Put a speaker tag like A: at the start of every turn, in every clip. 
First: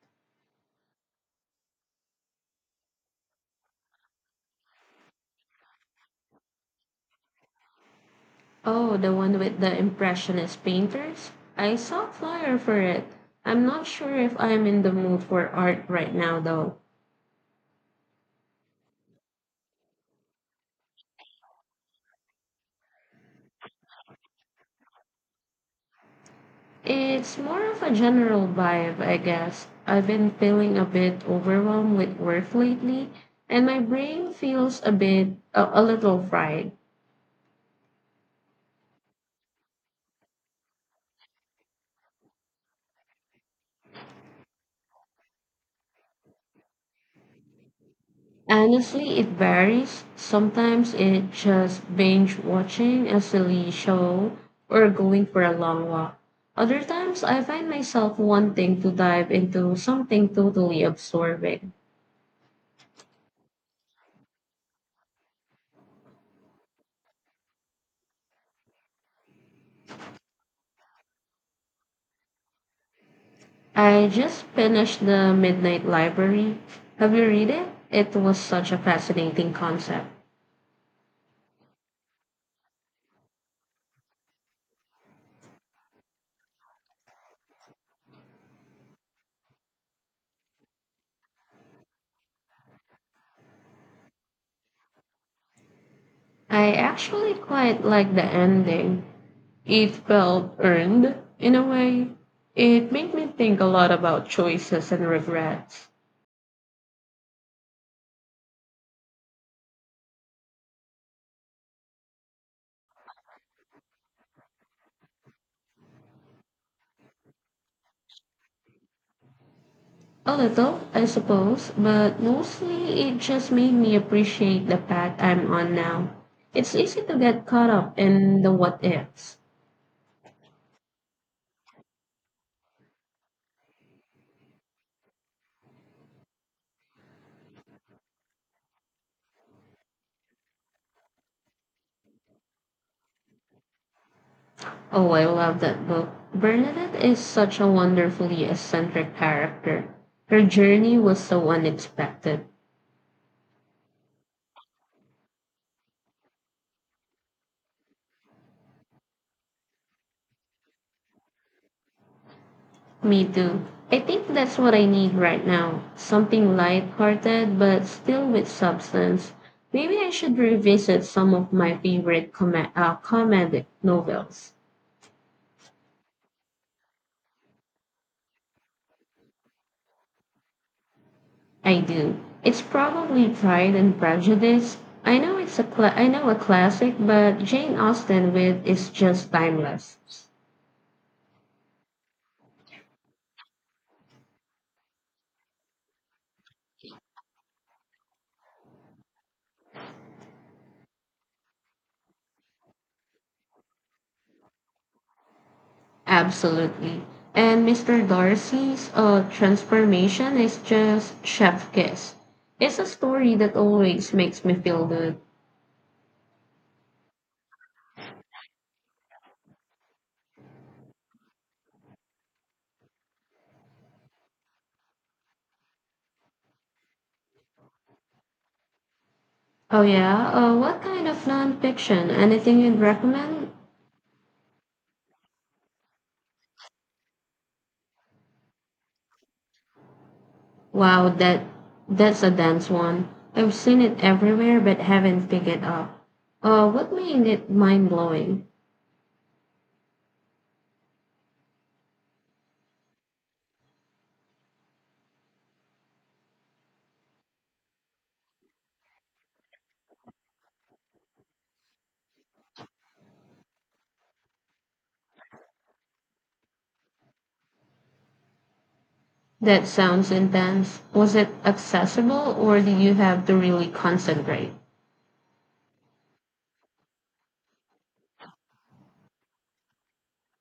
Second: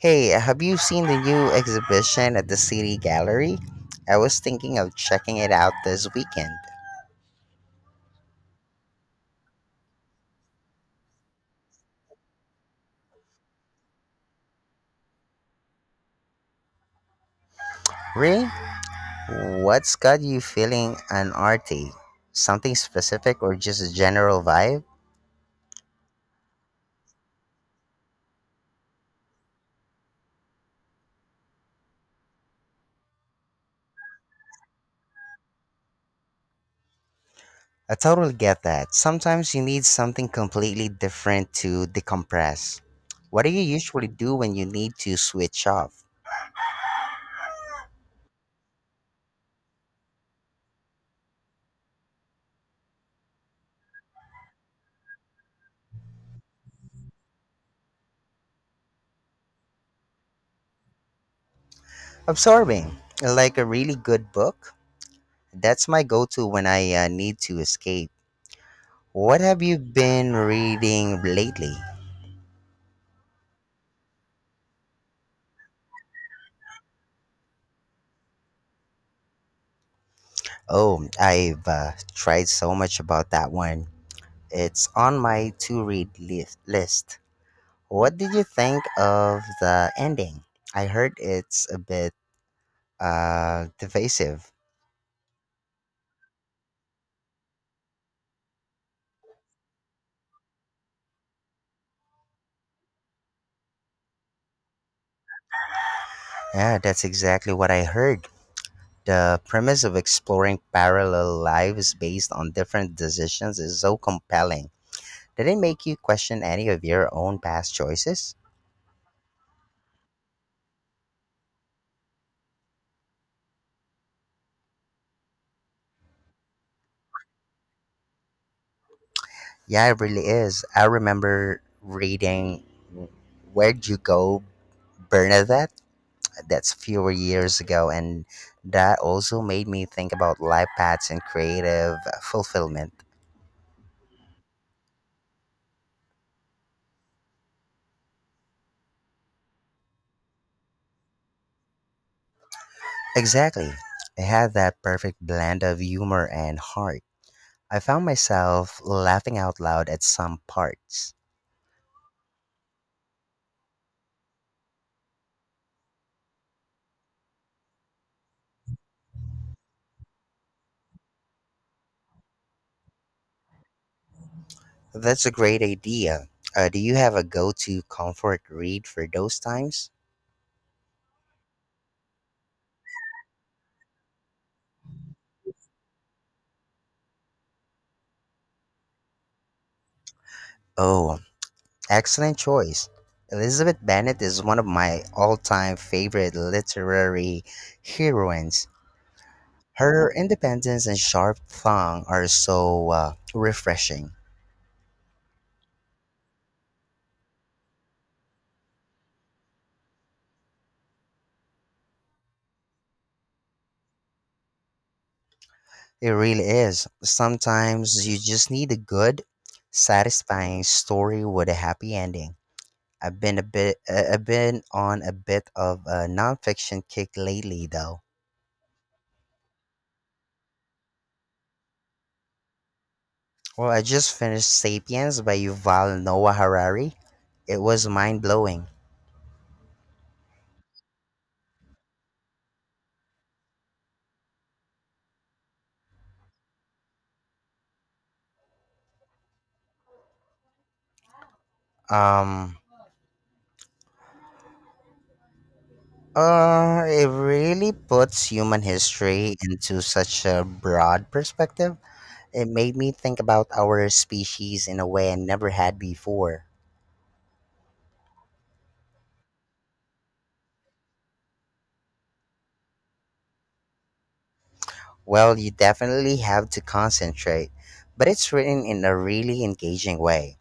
A: Hey, have you seen the new exhibition at the City Gallery? I was thinking of checking it out this weekend.
B: Oh, the one with the Impressionist painters? I saw a flyer for it. I'm not sure if I'm in the mood for art right now, though.
A: Really? What's got you feeling an arty? Something specific or just a general vibe?
B: It's more of a general vibe, I guess. I've been feeling a bit overwhelmed with work lately, and my brain feels a little fried.
A: I totally get that. Sometimes you need something completely different to decompress. What do you usually do when you need to switch off?
B: Honestly, it varies. Sometimes it's just binge watching a silly show or going for a long walk. Other times, I find myself wanting to dive into something totally absorbing.
A: Absorbing, like a really good book. That's my go to when I need to escape. What have you been reading lately?
B: I just finished The Midnight Library. Have you read it? It was such a fascinating concept.
A: Oh, I've tried so much about that one. It's on my to read list. What did you think of the ending? I heard it's a bit divisive.
B: I actually quite like the ending. It felt earned in a way. It made me think a lot about choices and regrets.
A: Yeah, that's exactly what I heard. The premise of exploring parallel lives based on different decisions is so compelling. Did it make you question any of your own past choices?
B: A little, I suppose, but mostly it just made me appreciate the path I'm on now. It's easy to get caught up in the what ifs.
A: Yeah, it really is. I remember reading Where'd You Go, Bernadette? That's a few years ago, and that also made me think about life paths and creative fulfillment.
B: Oh, I love that book. Bernadette is such a wonderfully eccentric character. Her journey was so unexpected.
A: Exactly. It had that perfect blend of humor and heart. I found myself laughing out loud at some parts.
B: Me too. I think that's what I need right now. Something light-hearted but still with substance. Maybe I should revisit some of my favorite comedic novels.
A: That's a great idea. Do you have a go to comfort read for those times?
B: I do. It's probably Pride and Prejudice. I know a classic, but Jane Austen with is just timeless.
A: Oh, excellent choice. Elizabeth Bennet is one of my all-time favorite literary heroines. Her independence and sharp tongue are so refreshing.
B: Absolutely. And Mr. Darcy's transformation is just chef kiss. It's a story that always makes me feel good.
A: It really is. Sometimes you just need a good, satisfying story with a happy ending. I've been a bit I've been on a bit of a nonfiction kick lately though.
B: Oh yeah. What kind of nonfiction? Anything you'd recommend?
A: Well, I just finished Sapiens by Yuval Noah Harari. It was mind-blowing.
B: Wow, that's a dense one. I've seen it everywhere but haven't picked it up. What made it mind blowing?
A: Um it really puts human history into such a broad perspective. It made me think about our species in a way I never had before.
B: That sounds intense. Was it accessible or do you have to really concentrate?
A: Well, you definitely have to concentrate, but it's written in a really engaging way.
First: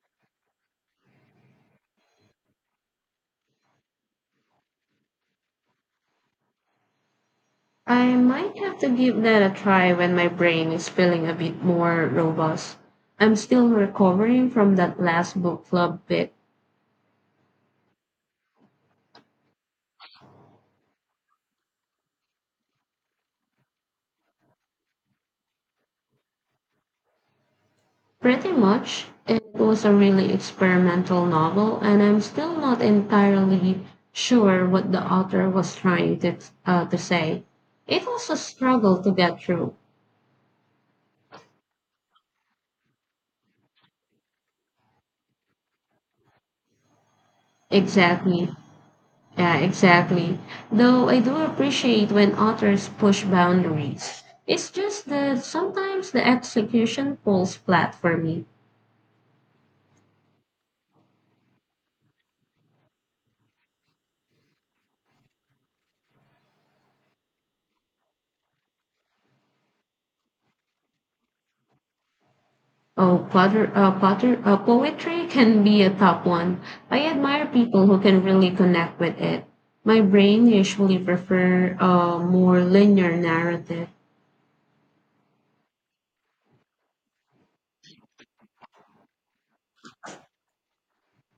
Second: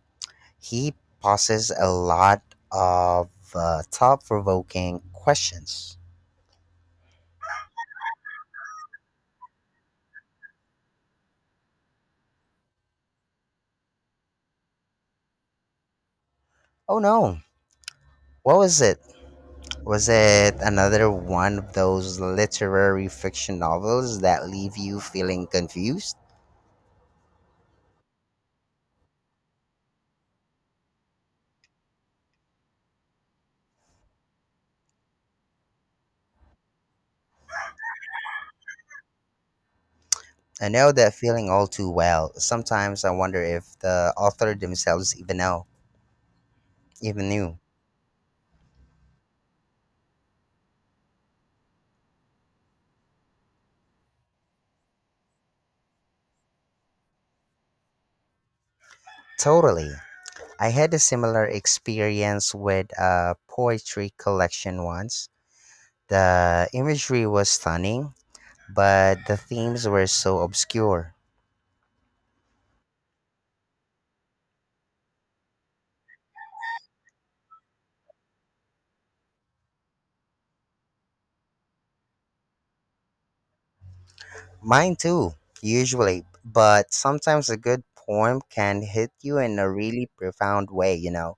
A: He poses a lot of thought provoking questions.
B: I might have to give that a try when my brain is feeling a bit more robust. I'm still recovering from that last book club bit.
A: Oh no, what was it? Was it another one of those literary fiction novels that leave you feeling confused?
B: Pretty much. It was a really experimental novel, and I'm still not entirely sure what the author was trying to say. It was a struggle to get through.
A: I know that feeling all too well. Sometimes I wonder if the author themselves even know, even knew.
B: Exactly. Yeah, exactly. Though I do appreciate when authors push boundaries. It's just that sometimes the execution falls flat for me.
A: Totally. I had a similar experience with a poetry collection once. The imagery was stunning, but the themes were so obscure.
B: Oh, poetry can be a top one. I admire people who can really connect with it. My brain usually prefer a more linear narrative.
A: Mine too, usually, but sometimes a good poem can hit you in a really profound way, you know.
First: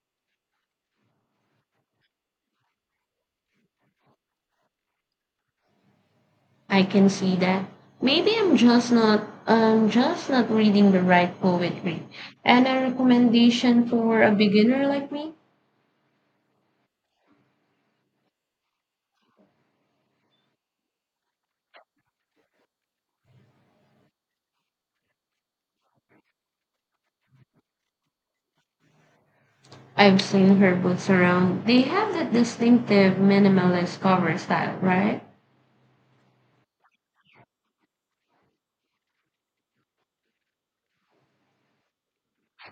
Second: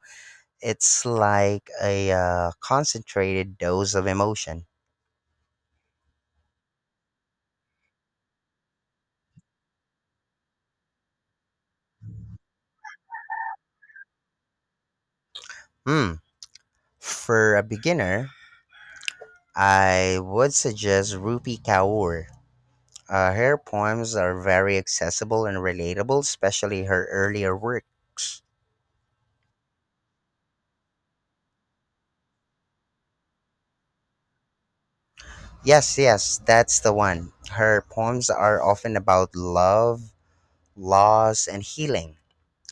A: It's like a concentrated dose of emotion.
B: I can see that. Maybe I'm just not reading the right poetry. And a recommendation for a beginner like me?
A: Hmm. For a beginner, I would suggest Rupi Kaur. Her poems are very accessible and relatable, especially her earlier works.
B: I've seen her books around. They have that distinctive minimalist cover style, right?
A: Yes, yes, that's the one. Her poems are often about love, loss, and healing,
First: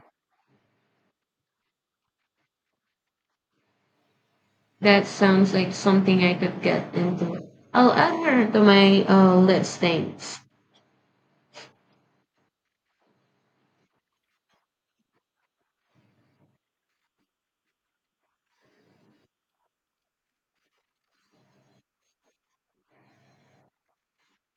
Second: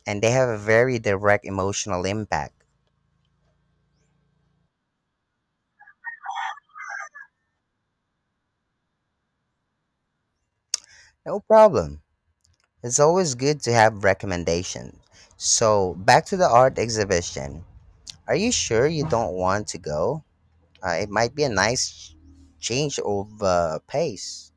A: and they have a very direct emotional impact.
B: That sounds like something I could get into. I'll add her to my list, thanks.
A: No problem. It's always good to have recommendations. So, back to the art exhibition. Are you sure you don't want to go? It might be a nice change of pace.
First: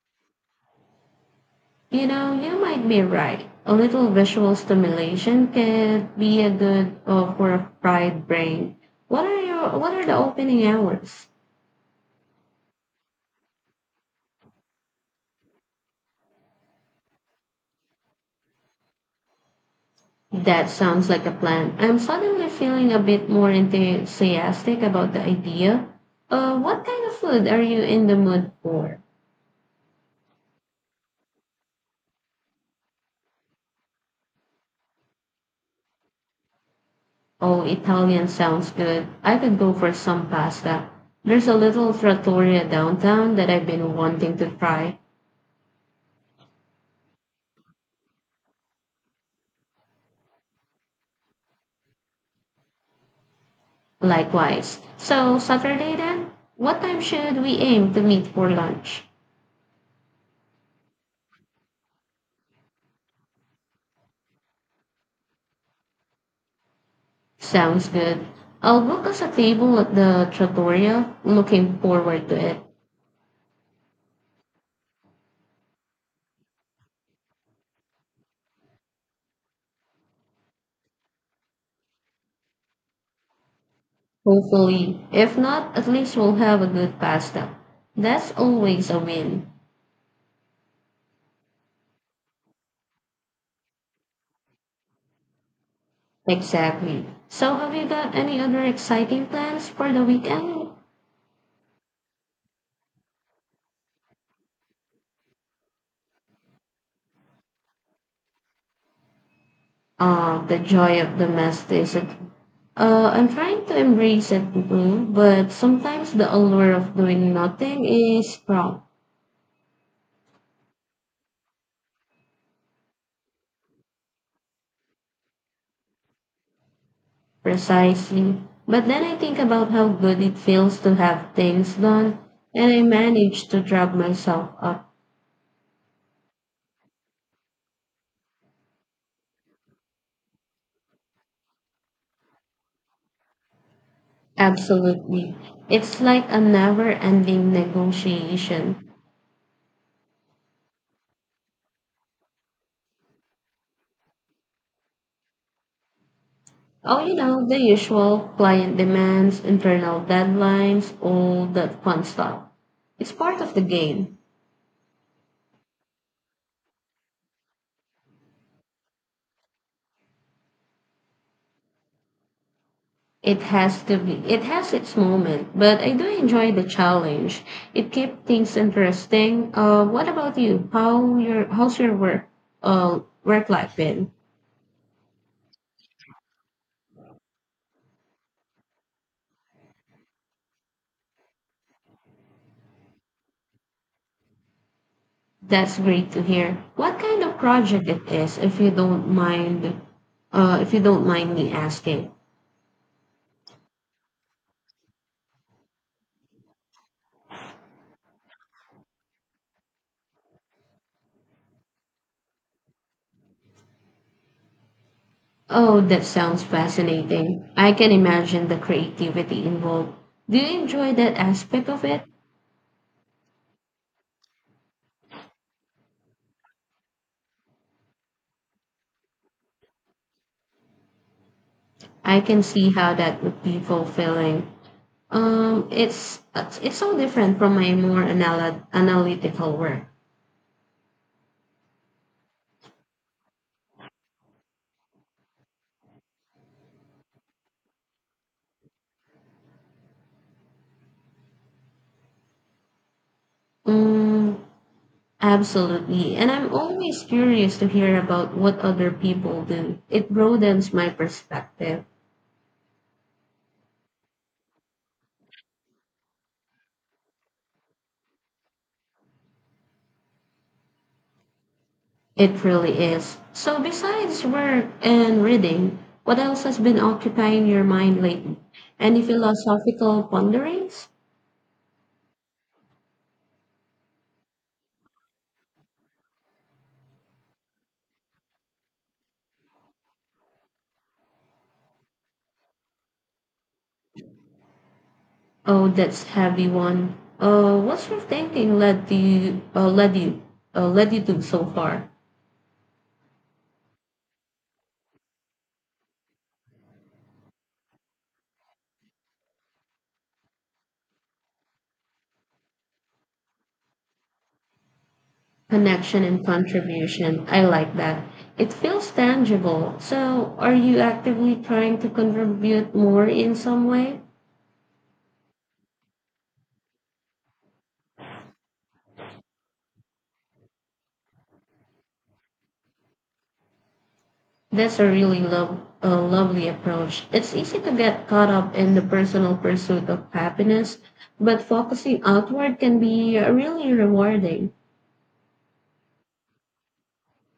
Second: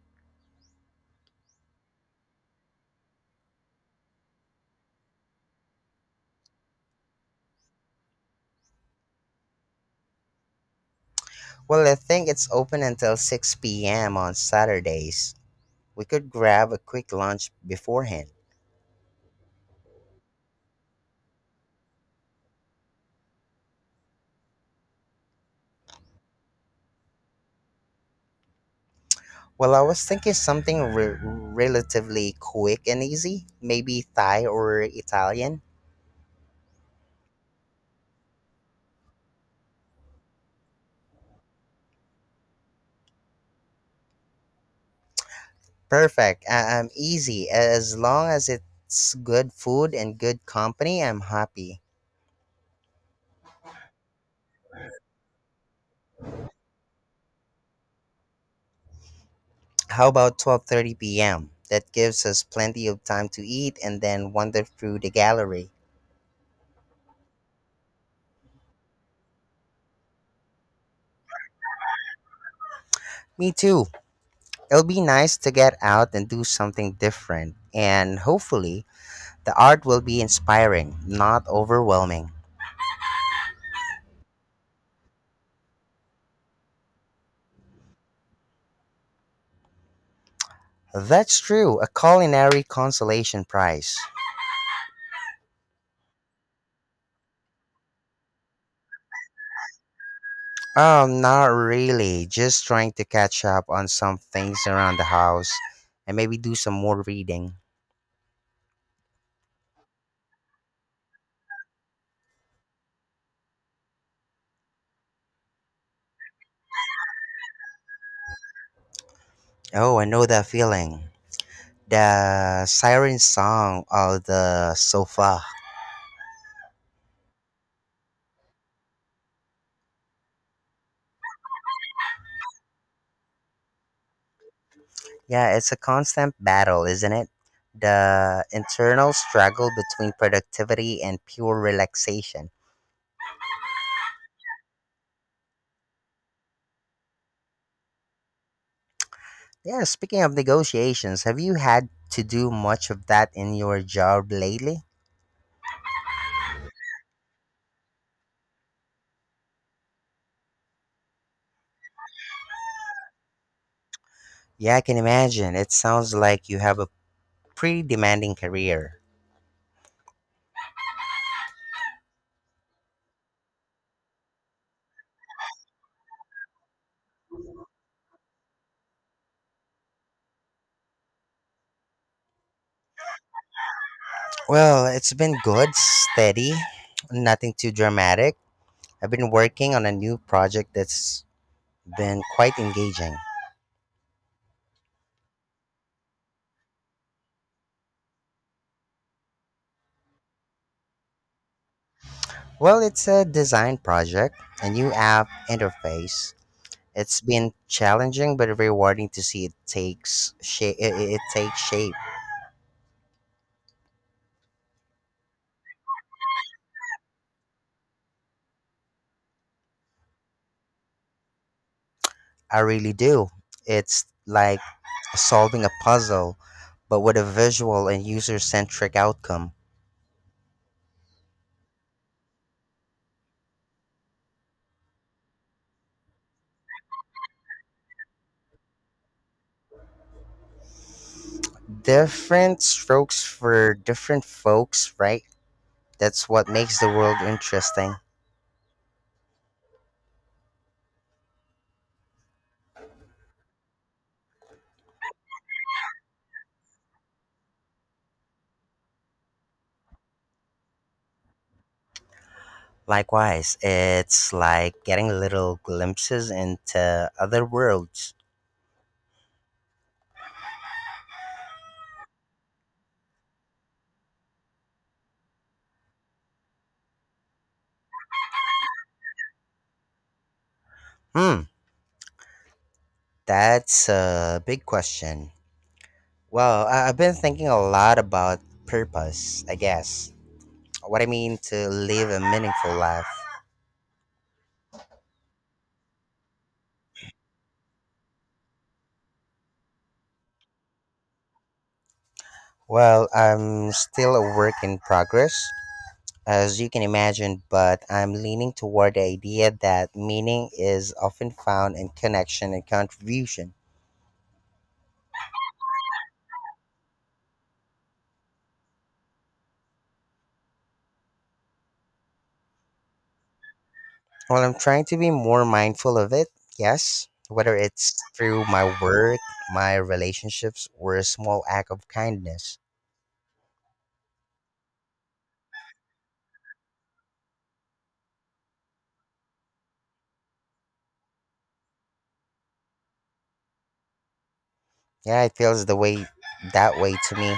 B: You know, you might be right. A little visual stimulation could be a good for a fried brain. What are the opening hours?
A: Well, I think it's open until 6 p.m. on Saturdays. We could grab a quick lunch beforehand.
B: That sounds like a plan. I'm suddenly feeling a bit more enthusiastic about the idea. What kind of food are you in the mood for?
A: Well, I was thinking something relatively quick and easy, maybe Thai or Italian.
B: Oh, Italian sounds good. I could go for some pasta. There's a little trattoria downtown that I've been wanting to try.
A: Perfect. I'm easy. As long as it's good food and good company, I'm happy.
B: Likewise. So, Saturday then? What time should we aim to meet for lunch?
A: How about 12:30 p.m.? That gives us plenty of time to eat and then wander through the gallery.
B: Sounds good. I'll book us a table at the trattoria. Looking forward to it.
A: Me too. It'll be nice to get out and do something different, and hopefully, the art will be inspiring, not overwhelming.
B: Hopefully. If not, at least we'll have a good pasta. That's always a win.
A: That's true, a culinary consolation prize.
B: Exactly. So, have you got any other exciting plans for the weekend?
A: Not really, just trying to catch up on some things around the house and maybe do some more reading.
B: The joy of domesticity. I'm trying to embrace it too, but sometimes the allure of doing nothing is strong,
A: Oh, I know that feeling. The siren song of the sofa.
B: precisely. But then I think about how good it feels to have things done, and I manage to drag myself up.
A: Yeah, it's a constant battle, isn't it? The internal struggle between productivity and pure relaxation.
B: Absolutely. It's like a never ending negotiation.
A: Yeah, speaking of negotiations, have you had to do much of that in your job lately?
B: Oh, you know, the usual client demands, internal deadlines, all that fun stuff. It's part of the game.
A: Yeah, I can imagine. It sounds like you have a pretty demanding career.
B: It has to be. It has its moment, but I do enjoy the challenge. It keeps things interesting. What about you? How's your work work life been?
A: Well, it's been good, steady, nothing too dramatic. I've been working on a new project that's been quite engaging.
B: That's great to hear. What kind of project it is, if you don't mind me asking.
A: Well, it's a design project, a new app interface. It's been challenging but rewarding to see it takes shape. It takes shape.
B: Oh, that sounds fascinating. I can imagine the creativity involved. Do you enjoy that aspect of it?
A: I really do. It's like solving a puzzle, but with a visual and user-centric outcome.
B: I can see how that would be fulfilling. It's so different from my more analytical work.
A: Different strokes for different folks, right? That's what makes the world interesting.
B: Mm, absolutely, and I'm always curious to hear about what other people do. It broadens my perspective.
A: Likewise, it's like getting little glimpses into other worlds.
B: It really is. So, besides work and reading, what else has been occupying your mind lately? Any philosophical ponderings?
A: Hmm, that's a big question. Well, I've been thinking a lot about purpose, I guess. What I mean to live a meaningful life.
B: Oh, that's heavy one. What's your thinking led to you, led you led you to so far?
A: Well, I'm still a work in progress, as you can imagine, but I'm leaning toward the idea that meaning is often found in connection and contribution.
B: Connection and contribution. I like that. It feels tangible. So, are you actively trying to contribute more in some way?
A: Well, I'm trying to be more mindful of it, yes, whether it's through my work, my relationships, or a small act of kindness.
B: That's a lovely approach. It's easy to get caught up in the personal pursuit of happiness, but focusing outward can be really rewarding.
A: Yeah, it feels the way that way to me.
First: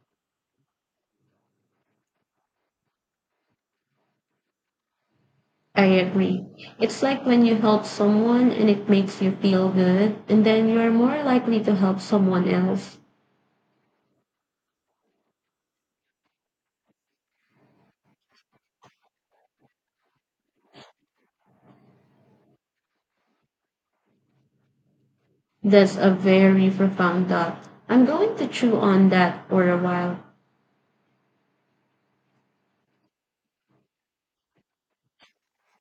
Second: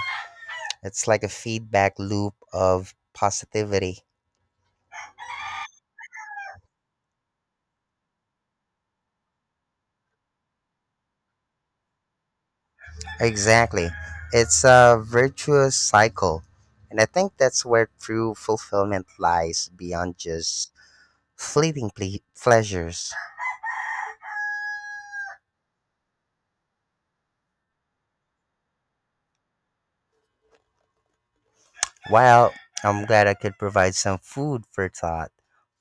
A: It's like a feedback loop of positivity.
B: I agree. It's like when you help someone and it makes you feel good, and then you're more likely to help someone else.
A: Exactly. It's a virtuous cycle. And I think that's where true fulfillment lies beyond just fleeting pleasures.
B: That's a very profound thought. I'm going to chew on that for a while.
A: Well, I'm glad I could provide some food for thought,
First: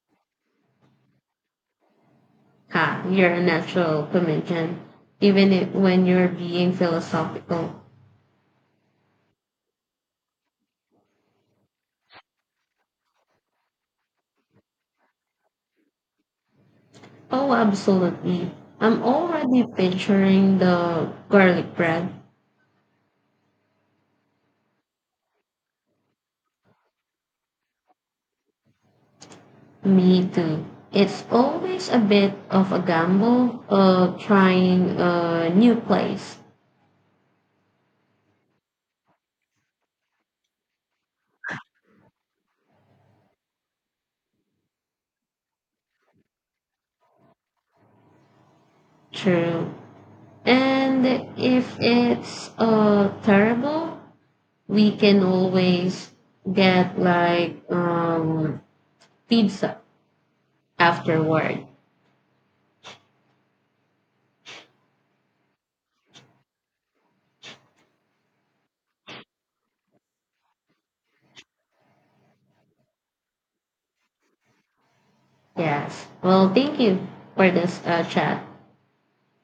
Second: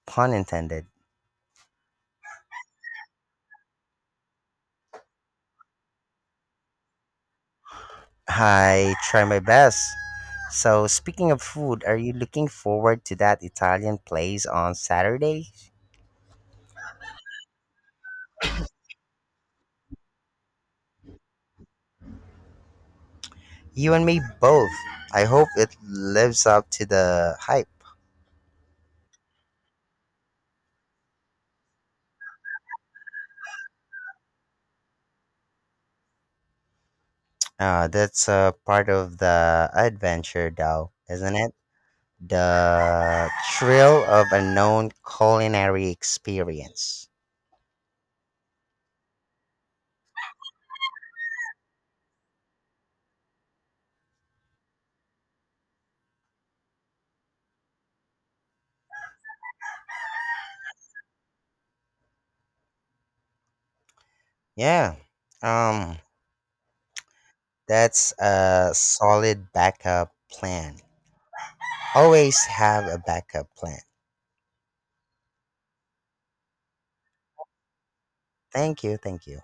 A: pun intended.
B: Ha, you're a natural comedian, even if, when you're being philosophical.
A: I try my best. So, speaking of food, are you looking forward to that Italian place on Saturday?
B: Oh, absolutely. I'm already picturing the garlic bread.
A: You and me both. I hope it lives up to the hype.
B: Me too. It's always a bit of a gamble of trying a new place.
A: That's part of the adventure, though, isn't it? The thrill of a known culinary experience.
B: True. And if it's terrible, we can always get pizza afterward.
A: Yeah, um, that's a solid backup plan. Always have a backup plan.
B: Yes. Well, thank you for this chat.
A: Thank you, thank you.